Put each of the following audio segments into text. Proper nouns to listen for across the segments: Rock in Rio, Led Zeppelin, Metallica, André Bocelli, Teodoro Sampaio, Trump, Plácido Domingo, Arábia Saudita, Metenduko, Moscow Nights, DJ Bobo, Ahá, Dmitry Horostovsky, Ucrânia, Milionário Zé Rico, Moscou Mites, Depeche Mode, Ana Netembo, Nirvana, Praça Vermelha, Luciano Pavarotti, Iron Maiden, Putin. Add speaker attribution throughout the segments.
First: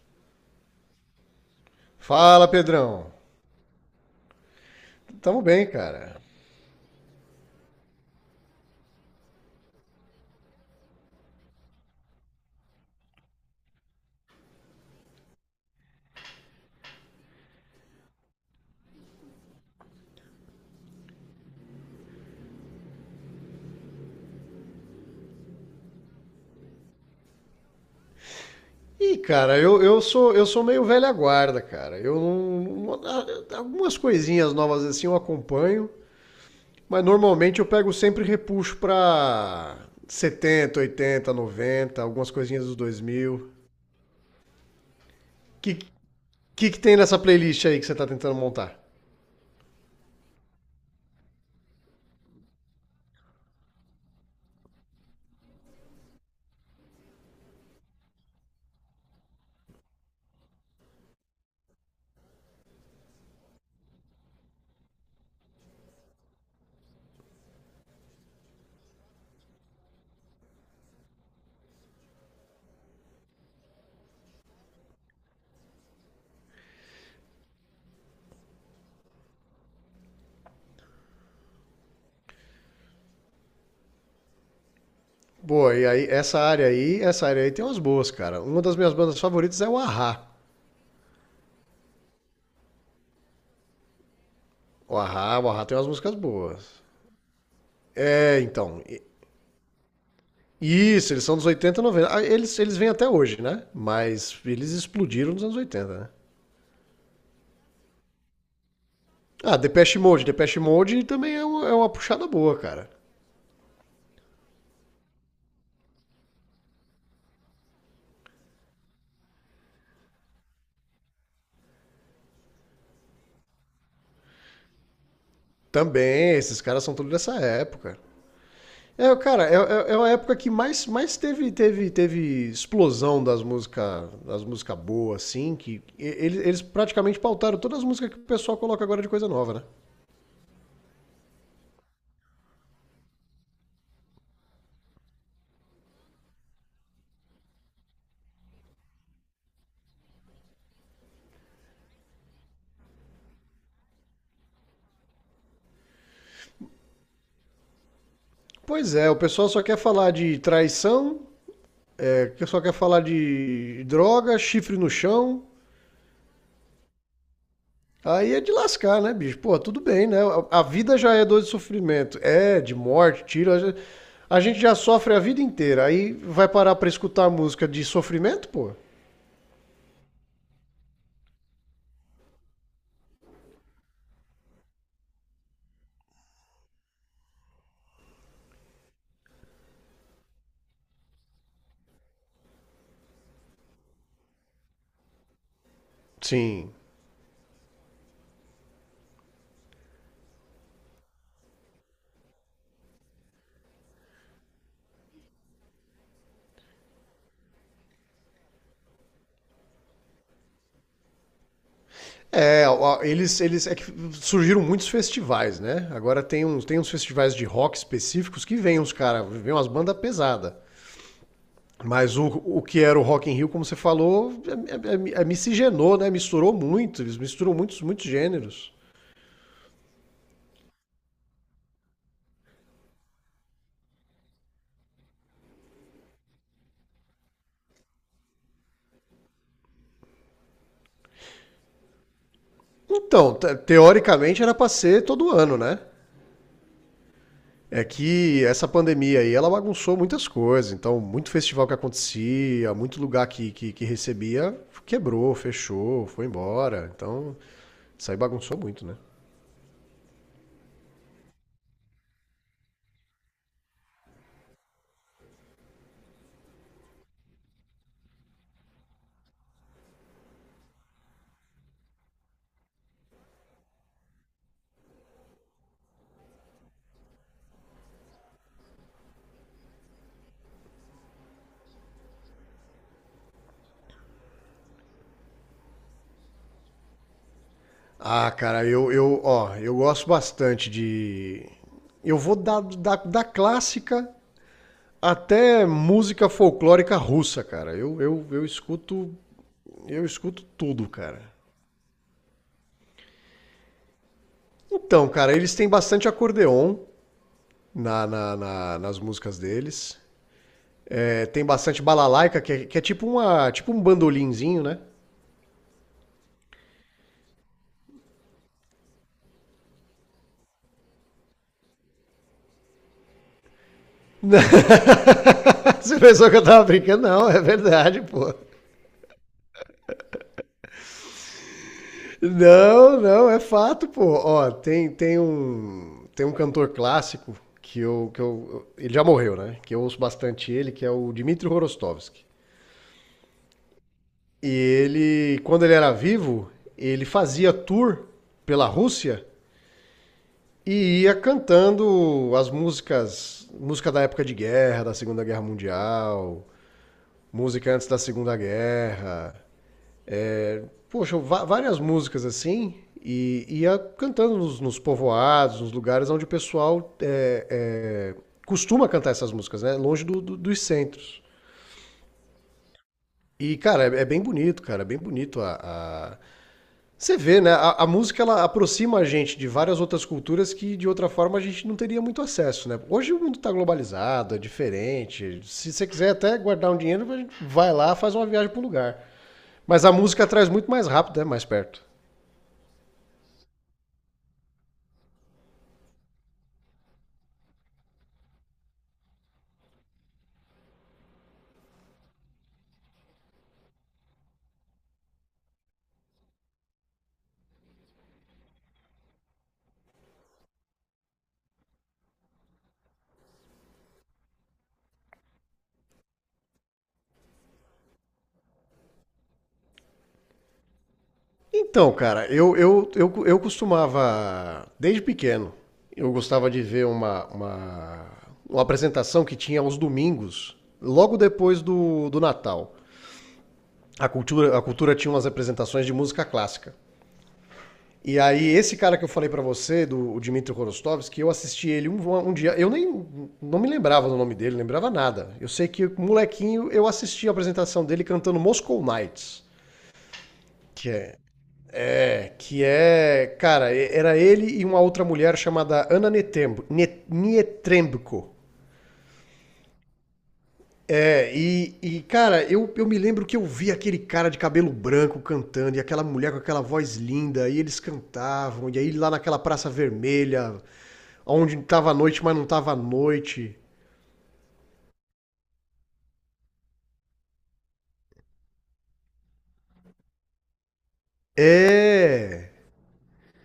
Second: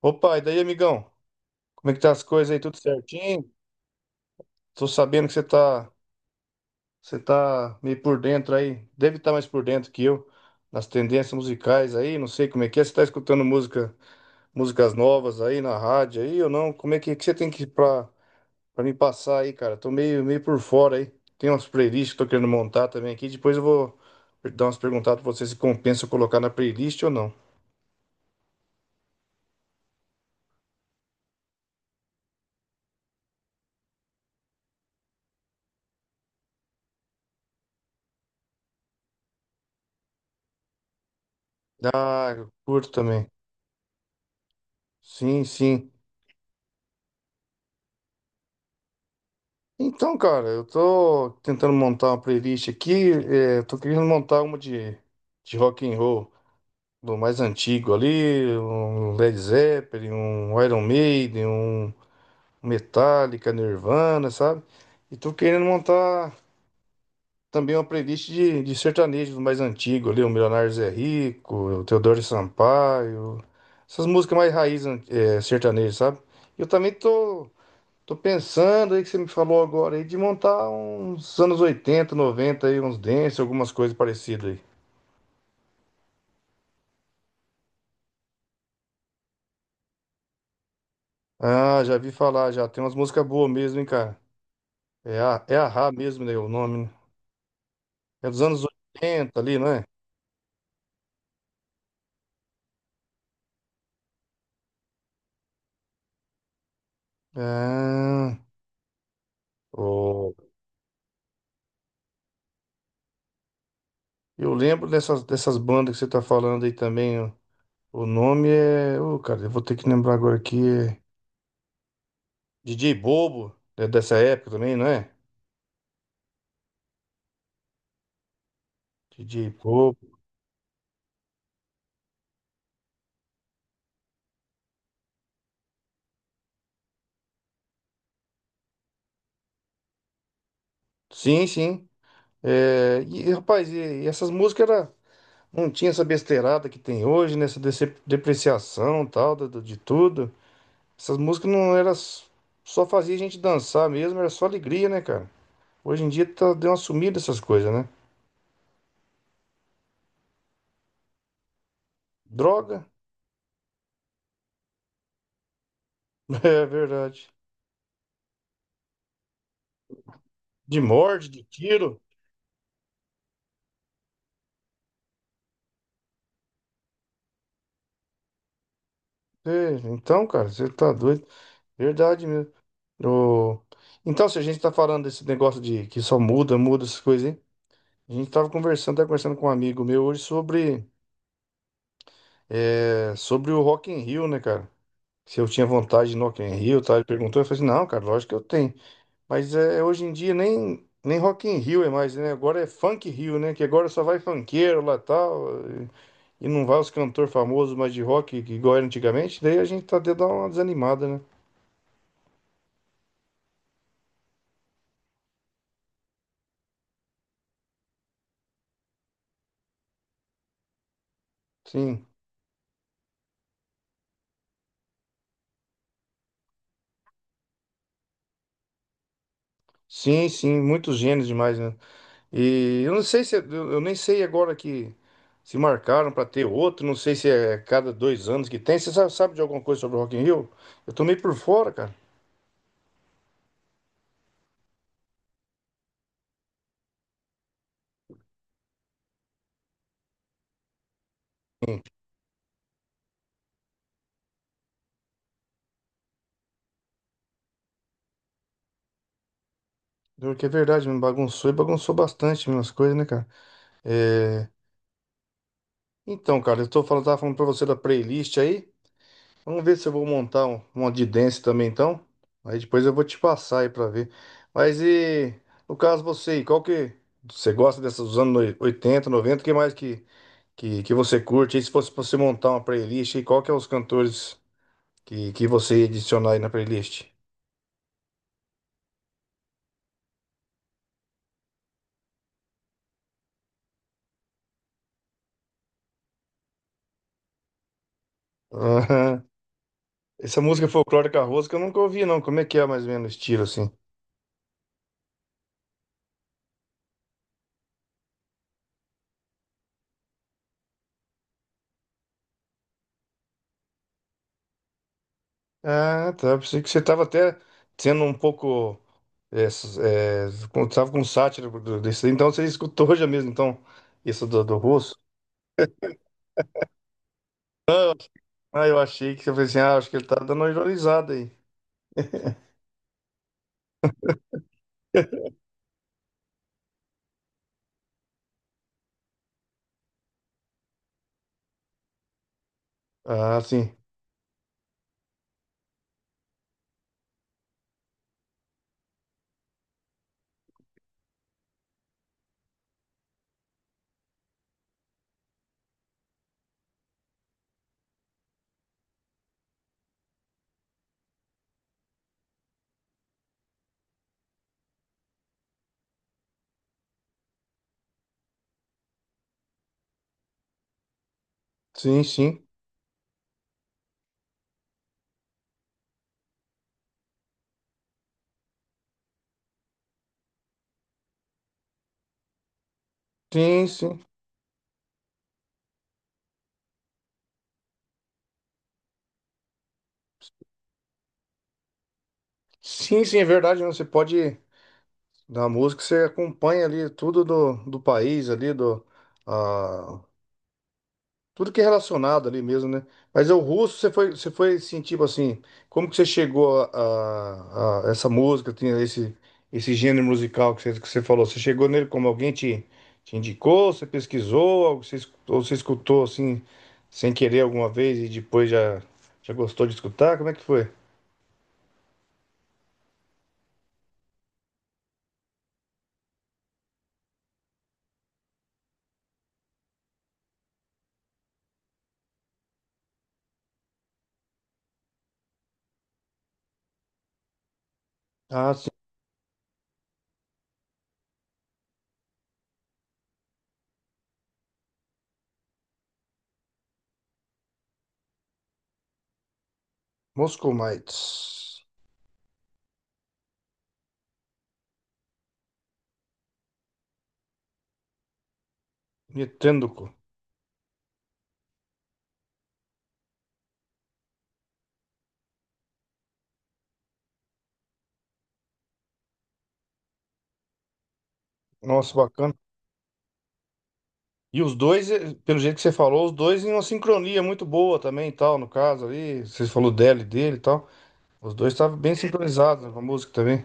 Speaker 1: Opa, e daí, amigão? Como é que tá as
Speaker 2: Fala,
Speaker 1: coisas aí? Tudo
Speaker 2: Pedrão.
Speaker 1: certinho? Tô sabendo que
Speaker 2: Tamo
Speaker 1: você
Speaker 2: bem,
Speaker 1: tá,
Speaker 2: cara.
Speaker 1: você tá meio por dentro aí. Deve estar mais por dentro que eu nas tendências musicais aí, não sei como é que é. Você tá escutando música, músicas novas aí na rádio aí ou não? Como é que você tem que para me passar aí, cara? Tô meio por fora aí. Tem umas playlists que eu tô querendo montar também aqui. Depois eu vou dar umas perguntadas pra você se compensa eu colocar na playlist ou não.
Speaker 2: Ih, cara, eu sou meio velha guarda, cara. Eu não, não- a- algumas coisinhas novas assim eu acompanho, mas normalmente eu pego sempre repuxo pra 70, 80, 90, algumas
Speaker 1: Ah, eu
Speaker 2: coisinhas dos
Speaker 1: curto também.
Speaker 2: 2000.
Speaker 1: Sim,
Speaker 2: Que
Speaker 1: sim.
Speaker 2: que que tem nessa playlist aí que você tá tentando montar?
Speaker 1: Então, cara, eu tô tentando montar uma playlist aqui, tô querendo montar uma de rock and roll, do mais antigo ali, um Led Zeppelin, um Iron Maiden, um Metallica, Nirvana, sabe? E tô querendo montar também uma playlist de sertanejo do mais antigo ali, o Milionário Zé Rico, o Teodoro Sampaio, essas músicas mais raiz, sertanejo, sabe? Eu também tô Tô pensando aí que você me falou agora aí de montar uns anos 80, 90 aí, uns dance, algumas coisas parecidas aí.
Speaker 2: Boa, e aí essa área aí, essa área aí tem umas boas, cara. Uma das minhas bandas favoritas é o Ahá.
Speaker 1: Ah, já vi falar já. Tem umas músicas boas mesmo, hein, cara?
Speaker 2: O
Speaker 1: É
Speaker 2: Ahá,
Speaker 1: a,
Speaker 2: o
Speaker 1: é
Speaker 2: Ahá
Speaker 1: a
Speaker 2: tem umas
Speaker 1: Rá
Speaker 2: músicas
Speaker 1: mesmo, né? O
Speaker 2: boas.
Speaker 1: nome, né? É
Speaker 2: É,
Speaker 1: dos anos
Speaker 2: então,
Speaker 1: oitenta ali, não é?
Speaker 2: Isso, eles são dos 80, 90. Ah, eles vêm até hoje, né? Mas eles explodiram nos anos 80, né?
Speaker 1: Ah,
Speaker 2: Ah, Depeche Mode.
Speaker 1: ô,
Speaker 2: Depeche Mode também é uma puxada boa, cara.
Speaker 1: eu lembro dessas bandas que você tá falando aí também. Ó. O nome é. Ô, cara, eu vou ter que lembrar agora aqui. É DJ Bobo, é dessa época também, não é?
Speaker 2: Também, esses caras são todos dessa época. É, cara,
Speaker 1: DJ
Speaker 2: é, é, é uma
Speaker 1: Bobo.
Speaker 2: época que mais teve explosão das músicas das música boas, assim, que eles praticamente pautaram todas as músicas que o pessoal coloca agora de coisa nova, né?
Speaker 1: Sim, sim. É, e, rapaz, e essas músicas era. Não tinha essa besteirada que tem hoje, né? Essa depreciação tal, de tudo. Essas músicas não só fazia a gente dançar mesmo, era só alegria, né, cara? Hoje em dia tá, deu uma sumida essas coisas, né?
Speaker 2: Pois é, o pessoal só quer falar de traição, só quer
Speaker 1: Droga,
Speaker 2: falar de droga, chifre no chão.
Speaker 1: é verdade.
Speaker 2: Aí é de lascar, né, bicho? Pô, tudo bem, né? A
Speaker 1: De
Speaker 2: vida já é
Speaker 1: morte,
Speaker 2: dor
Speaker 1: de
Speaker 2: de
Speaker 1: tiro.
Speaker 2: sofrimento. É, de morte, tiro. A gente já sofre a vida inteira. Aí vai parar pra escutar música de sofrimento, pô?
Speaker 1: É, então, cara, você tá doido. Verdade mesmo. O- Então, se a gente tá falando desse negócio de que só muda, muda essas coisas, hein? A gente tava conversando com um amigo meu hoje sobre, sobre o Rock in Rio, né, cara? Se eu tinha vontade de ir no Rock in
Speaker 2: Sim.
Speaker 1: Rio, tá? Ele perguntou, eu falei assim, não, cara, lógico que eu tenho. Mas é, hoje em dia nem Rock in Rio é mais, né? Agora é Funk Rio, né? Que agora só vai funkeiro lá tal, e não vai os cantores famosos mais de rock, que igual era antigamente, daí a gente tá de dar uma desanimada, né?
Speaker 2: É, ó, eles, eles. É que surgiram muitos festivais, né? Agora tem uns festivais de rock específicos que vem uns caras, vem umas bandas pesadas.
Speaker 1: Sim.
Speaker 2: Mas o que era o Rock in Rio, como você falou, é, miscigenou, né? Misturou muito. Eles misturam muitos gêneros.
Speaker 1: Sim, sim, muitos gênios demais, né? E eu não sei se, eu eu nem sei agora que se marcaram pra ter outro, não sei se é cada dois anos que tem. Você sabe, sabe de alguma coisa sobre o Rock in Rio? Eu tô meio por fora, cara.
Speaker 2: Então, teoricamente era para ser todo ano, né? É que essa pandemia aí, ela bagunçou muitas coisas. Então, muito festival que acontecia, muito lugar que recebia, quebrou, fechou, foi embora. Então, isso aí bagunçou muito, né?
Speaker 1: Pior que é verdade, me bagunçou e bagunçou bastante minhas coisas, né, cara? É, então, cara, eu tô falando, tava falando pra você da playlist aí. Vamos ver se eu vou montar uma de dance também, então. Aí depois eu vou te passar aí pra ver. Mas e, no caso você, aí, qual que... Você gosta dessas dos anos 80 90 o que mais que você curte? E se fosse pra você montar uma playlist, aí, qual que é os cantores que você ia adicionar aí na playlist?
Speaker 2: Ah, cara, eu, gosto bastante de. Eu vou da clássica até música folclórica russa, cara. Eu, eu, eu escuto,
Speaker 1: Aham.
Speaker 2: eu
Speaker 1: Essa
Speaker 2: escuto
Speaker 1: música
Speaker 2: tudo,
Speaker 1: folclórica
Speaker 2: cara.
Speaker 1: russa que eu nunca ouvi, não. Como é que é mais ou menos o estilo, assim?
Speaker 2: Então, cara, eles têm bastante acordeon nas músicas deles. É, tem bastante balalaica, que é tipo, uma, tipo um bandolinzinho, né?
Speaker 1: Ah, tá. Pensei que você estava até sendo um pouco. É, s- é, tava com sátira desse. Então você escutou já mesmo, então, isso
Speaker 2: Não,
Speaker 1: do russo.
Speaker 2: Você pensou que eu tava brincando? Não, é verdade, pô.
Speaker 1: Ah, eu achei que você falou assim, ah, acho que ele tá dando uma ironizada aí.
Speaker 2: Não, não, é fato, pô. Ó, tem, tem um tem um cantor clássico que eu. Ele já morreu, né? Que eu ouço bastante ele, que é o Dmitry Horostovsky.
Speaker 1: Ah, sim.
Speaker 2: E ele, quando ele era vivo, ele fazia tour pela Rússia. E ia cantando as músicas, música da época de guerra, da Segunda Guerra Mundial, música antes da Segunda Guerra. Poxa, várias músicas assim. E ia cantando nos povoados, nos lugares onde o pessoal costuma cantar essas músicas, né? Longe dos centros.
Speaker 1: Sim, sim.
Speaker 2: E, cara, é bem bonito, cara. É bem bonito. A- Você vê, né? A música ela aproxima a gente de várias outras culturas que de outra forma a gente não teria muito acesso, né? Hoje o mundo está
Speaker 1: Sim, sim.
Speaker 2: globalizado, é diferente. Se você quiser até guardar um dinheiro, a gente vai lá, faz uma viagem para o lugar. Mas a música traz muito mais rápido, né? Mais perto.
Speaker 1: Sim, sim, é verdade, né? Você pode, na música, você acompanha ali tudo do país ali, do. Tudo que é relacionado ali mesmo, né? Mas é o russo, você foi assim, tipo assim, como que você chegou a essa música, tinha esse, esse gênero musical que você falou? Você chegou nele como alguém te indicou, você pesquisou, ou você, escu- ou você escutou assim, sem querer alguma vez e depois já gostou de escutar? Como é que foi?
Speaker 2: Então, cara, eu costumava, desde pequeno, eu gostava de ver uma apresentação que tinha aos domingos, logo depois do Natal. A cultura tinha umas apresentações de música clássica. E aí,
Speaker 1: Ah, sim.
Speaker 2: esse cara que eu falei pra você, do o Dmitry Korostovski, eu assisti ele um dia. Eu nem, não me lembrava do nome dele, lembrava nada. Eu sei que, molequinho, eu assisti a apresentação dele cantando Moscow Nights,
Speaker 1: Moscou
Speaker 2: que é.
Speaker 1: Mites.
Speaker 2: que é. Cara, era ele e uma outra mulher chamada Ana Netembo, Net.
Speaker 1: Metenduko.
Speaker 2: É, e, cara, eu me lembro que eu vi aquele cara de cabelo branco cantando e aquela mulher com aquela voz linda, e eles cantavam, e aí lá naquela Praça Vermelha, onde tava
Speaker 1: Nossa,
Speaker 2: noite,
Speaker 1: bacana.
Speaker 2: mas não tava noite.
Speaker 1: E os dois, pelo jeito que você falou, os dois em uma sincronia muito boa também, e tal, no caso ali, você falou dela e dele e tal. Os dois estavam bem
Speaker 2: É.
Speaker 1: sincronizados, né, com a música também.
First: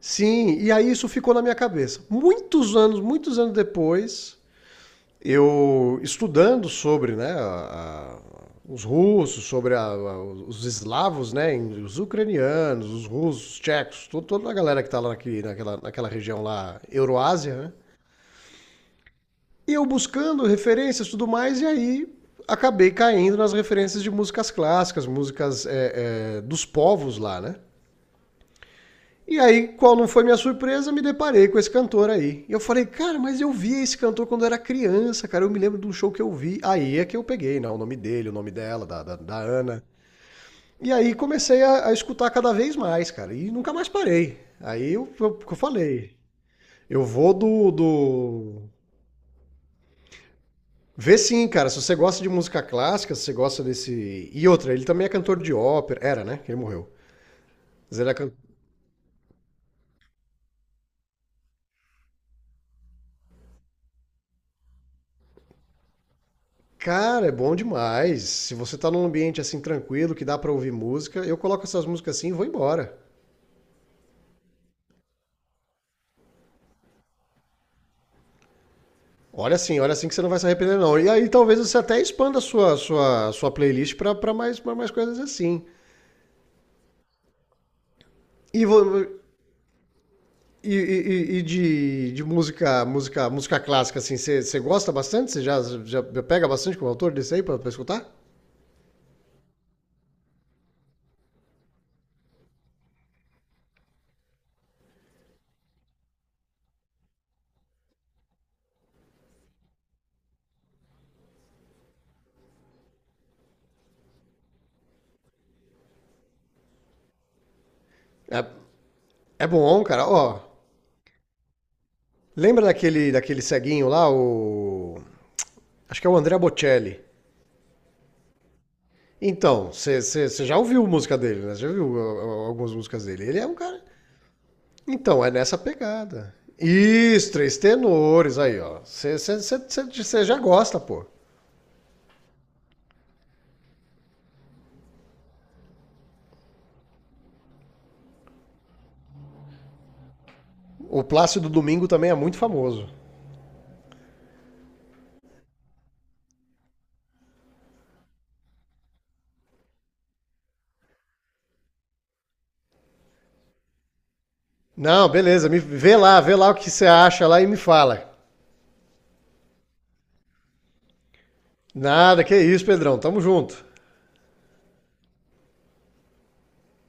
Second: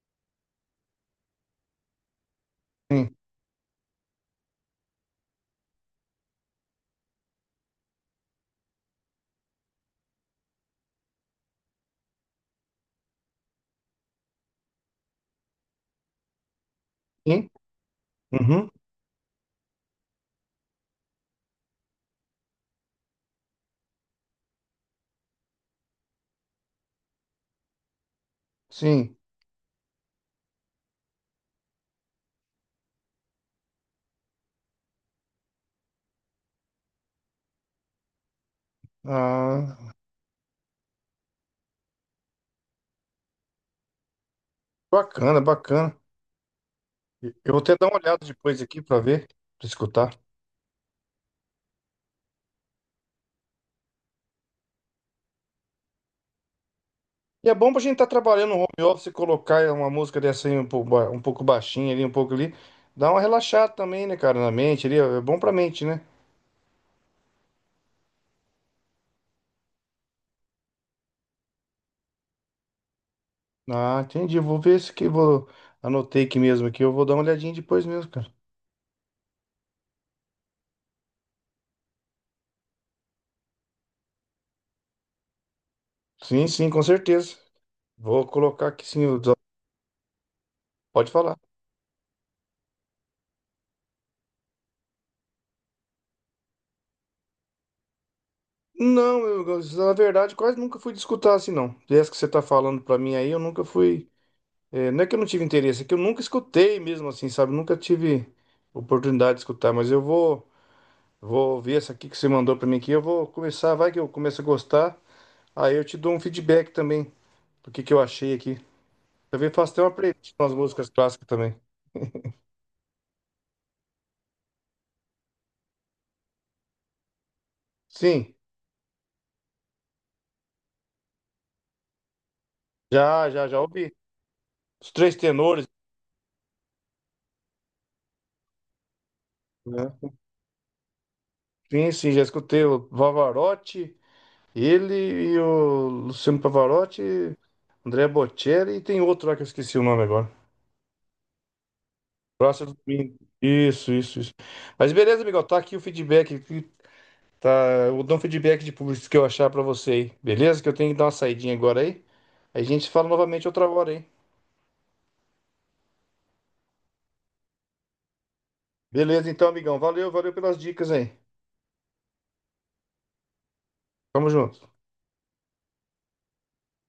Speaker 2: Sim, e aí isso ficou na minha cabeça.
Speaker 1: Sim.
Speaker 2: Muitos anos depois, eu estudando sobre né, os russos, sobre os eslavos, né, os ucranianos, os russos, os tchecos, toda a galera que está lá naquela região lá,
Speaker 1: Sim.
Speaker 2: Euroásia, né?
Speaker 1: Uhum.
Speaker 2: E eu buscando referências e tudo mais, e aí acabei caindo nas referências de músicas clássicas, músicas dos povos lá, né?
Speaker 1: Sim.
Speaker 2: E aí, qual não foi minha surpresa, me deparei com esse cantor aí. E eu falei, cara, mas eu vi esse cantor quando eu era criança, cara, eu me lembro de um show que eu vi. Aí é que eu peguei, né, o nome dele, o nome dela, da
Speaker 1: Ah,
Speaker 2: Ana. E aí comecei a escutar cada vez mais, cara, e nunca mais parei. Aí eu, eu,
Speaker 1: bacana,
Speaker 2: eu
Speaker 1: bacana.
Speaker 2: falei, eu vou
Speaker 1: Eu vou
Speaker 2: do,
Speaker 1: até dar uma olhada depois
Speaker 2: do...
Speaker 1: aqui pra ver, pra escutar.
Speaker 2: Vê sim, cara, se você gosta de música clássica, se você gosta desse... E outra, ele também é cantor de ópera, era, né, que ele morreu.
Speaker 1: E é bom pra gente
Speaker 2: Mas
Speaker 1: estar
Speaker 2: ele é can-
Speaker 1: trabalhando no home office e colocar uma música dessa aí um pouco, um pouco baixinha ali, um pouco ali. Dá uma relaxada também, né, cara, na mente ali. É bom pra mente, né?
Speaker 2: Cara, é bom demais. Se você tá num ambiente assim tranquilo, que dá pra ouvir música, eu coloco essas músicas assim e vou embora.
Speaker 1: Ah, entendi. Eu vou ver se que vou. Anotei aqui mesmo aqui. Eu vou dar uma olhadinha depois mesmo, cara.
Speaker 2: Olha assim que você não vai se arrepender não. E aí talvez você até expanda a sua playlist pra mais coisas assim.
Speaker 1: Sim, sim, com certeza. Vou
Speaker 2: E
Speaker 1: colocar aqui
Speaker 2: vo-
Speaker 1: sim. O desa- Pode falar.
Speaker 2: de música clássica assim, você gosta bastante? Você já pega bastante com o autor desse aí pra, pra escutar?
Speaker 1: Não, eu, na verdade, quase nunca fui de escutar assim, não. Dessa que você tá falando pra mim aí, eu nunca fui. É, não é que eu não tive interesse, é que eu nunca escutei mesmo assim, sabe? Nunca tive oportunidade de escutar, mas vou ver essa aqui que você mandou pra mim aqui. Eu vou começar, vai que eu começo a gostar. Aí eu te dou um feedback também do que eu achei
Speaker 2: É,
Speaker 1: aqui.
Speaker 2: é
Speaker 1: Também faço até
Speaker 2: bom,
Speaker 1: uma
Speaker 2: cara.
Speaker 1: playlist
Speaker 2: Ó,
Speaker 1: com as músicas clássicas também.
Speaker 2: lembra daquele ceguinho lá, o acho que é o André Bocelli.
Speaker 1: Sim,
Speaker 2: Então, você já ouviu música dele, né? Já ouviu ó, algumas músicas dele. Ele é um
Speaker 1: já
Speaker 2: cara.
Speaker 1: ouvi. Os três
Speaker 2: Então, é nessa
Speaker 1: tenores,
Speaker 2: pegada. Isso, três tenores aí, ó.
Speaker 1: né?
Speaker 2: Você já gosta, pô.
Speaker 1: Sim, sim, já escutei o Pavarotti, ele e o Luciano Pavarotti, André Bocelli e tem outro lá que eu esqueci o nome agora.
Speaker 2: O Plácido Domingo também é muito
Speaker 1: Próximo
Speaker 2: famoso.
Speaker 1: domingo. Isso, isso, isso. Mas beleza, amigão, tá aqui o feedback. Aqui, tá, eu dou um feedback de público que eu achar pra você aí. Beleza? Que eu tenho que dar uma saidinha agora aí. Aí a gente fala novamente outra hora, hein?
Speaker 2: Não, beleza, me, vê lá o que você acha lá e me fala.
Speaker 1: Beleza, então, amigão. Valeu, valeu pelas dicas aí.
Speaker 2: Nada, que isso, Pedrão, tamo junto.
Speaker 1: Tamo junto.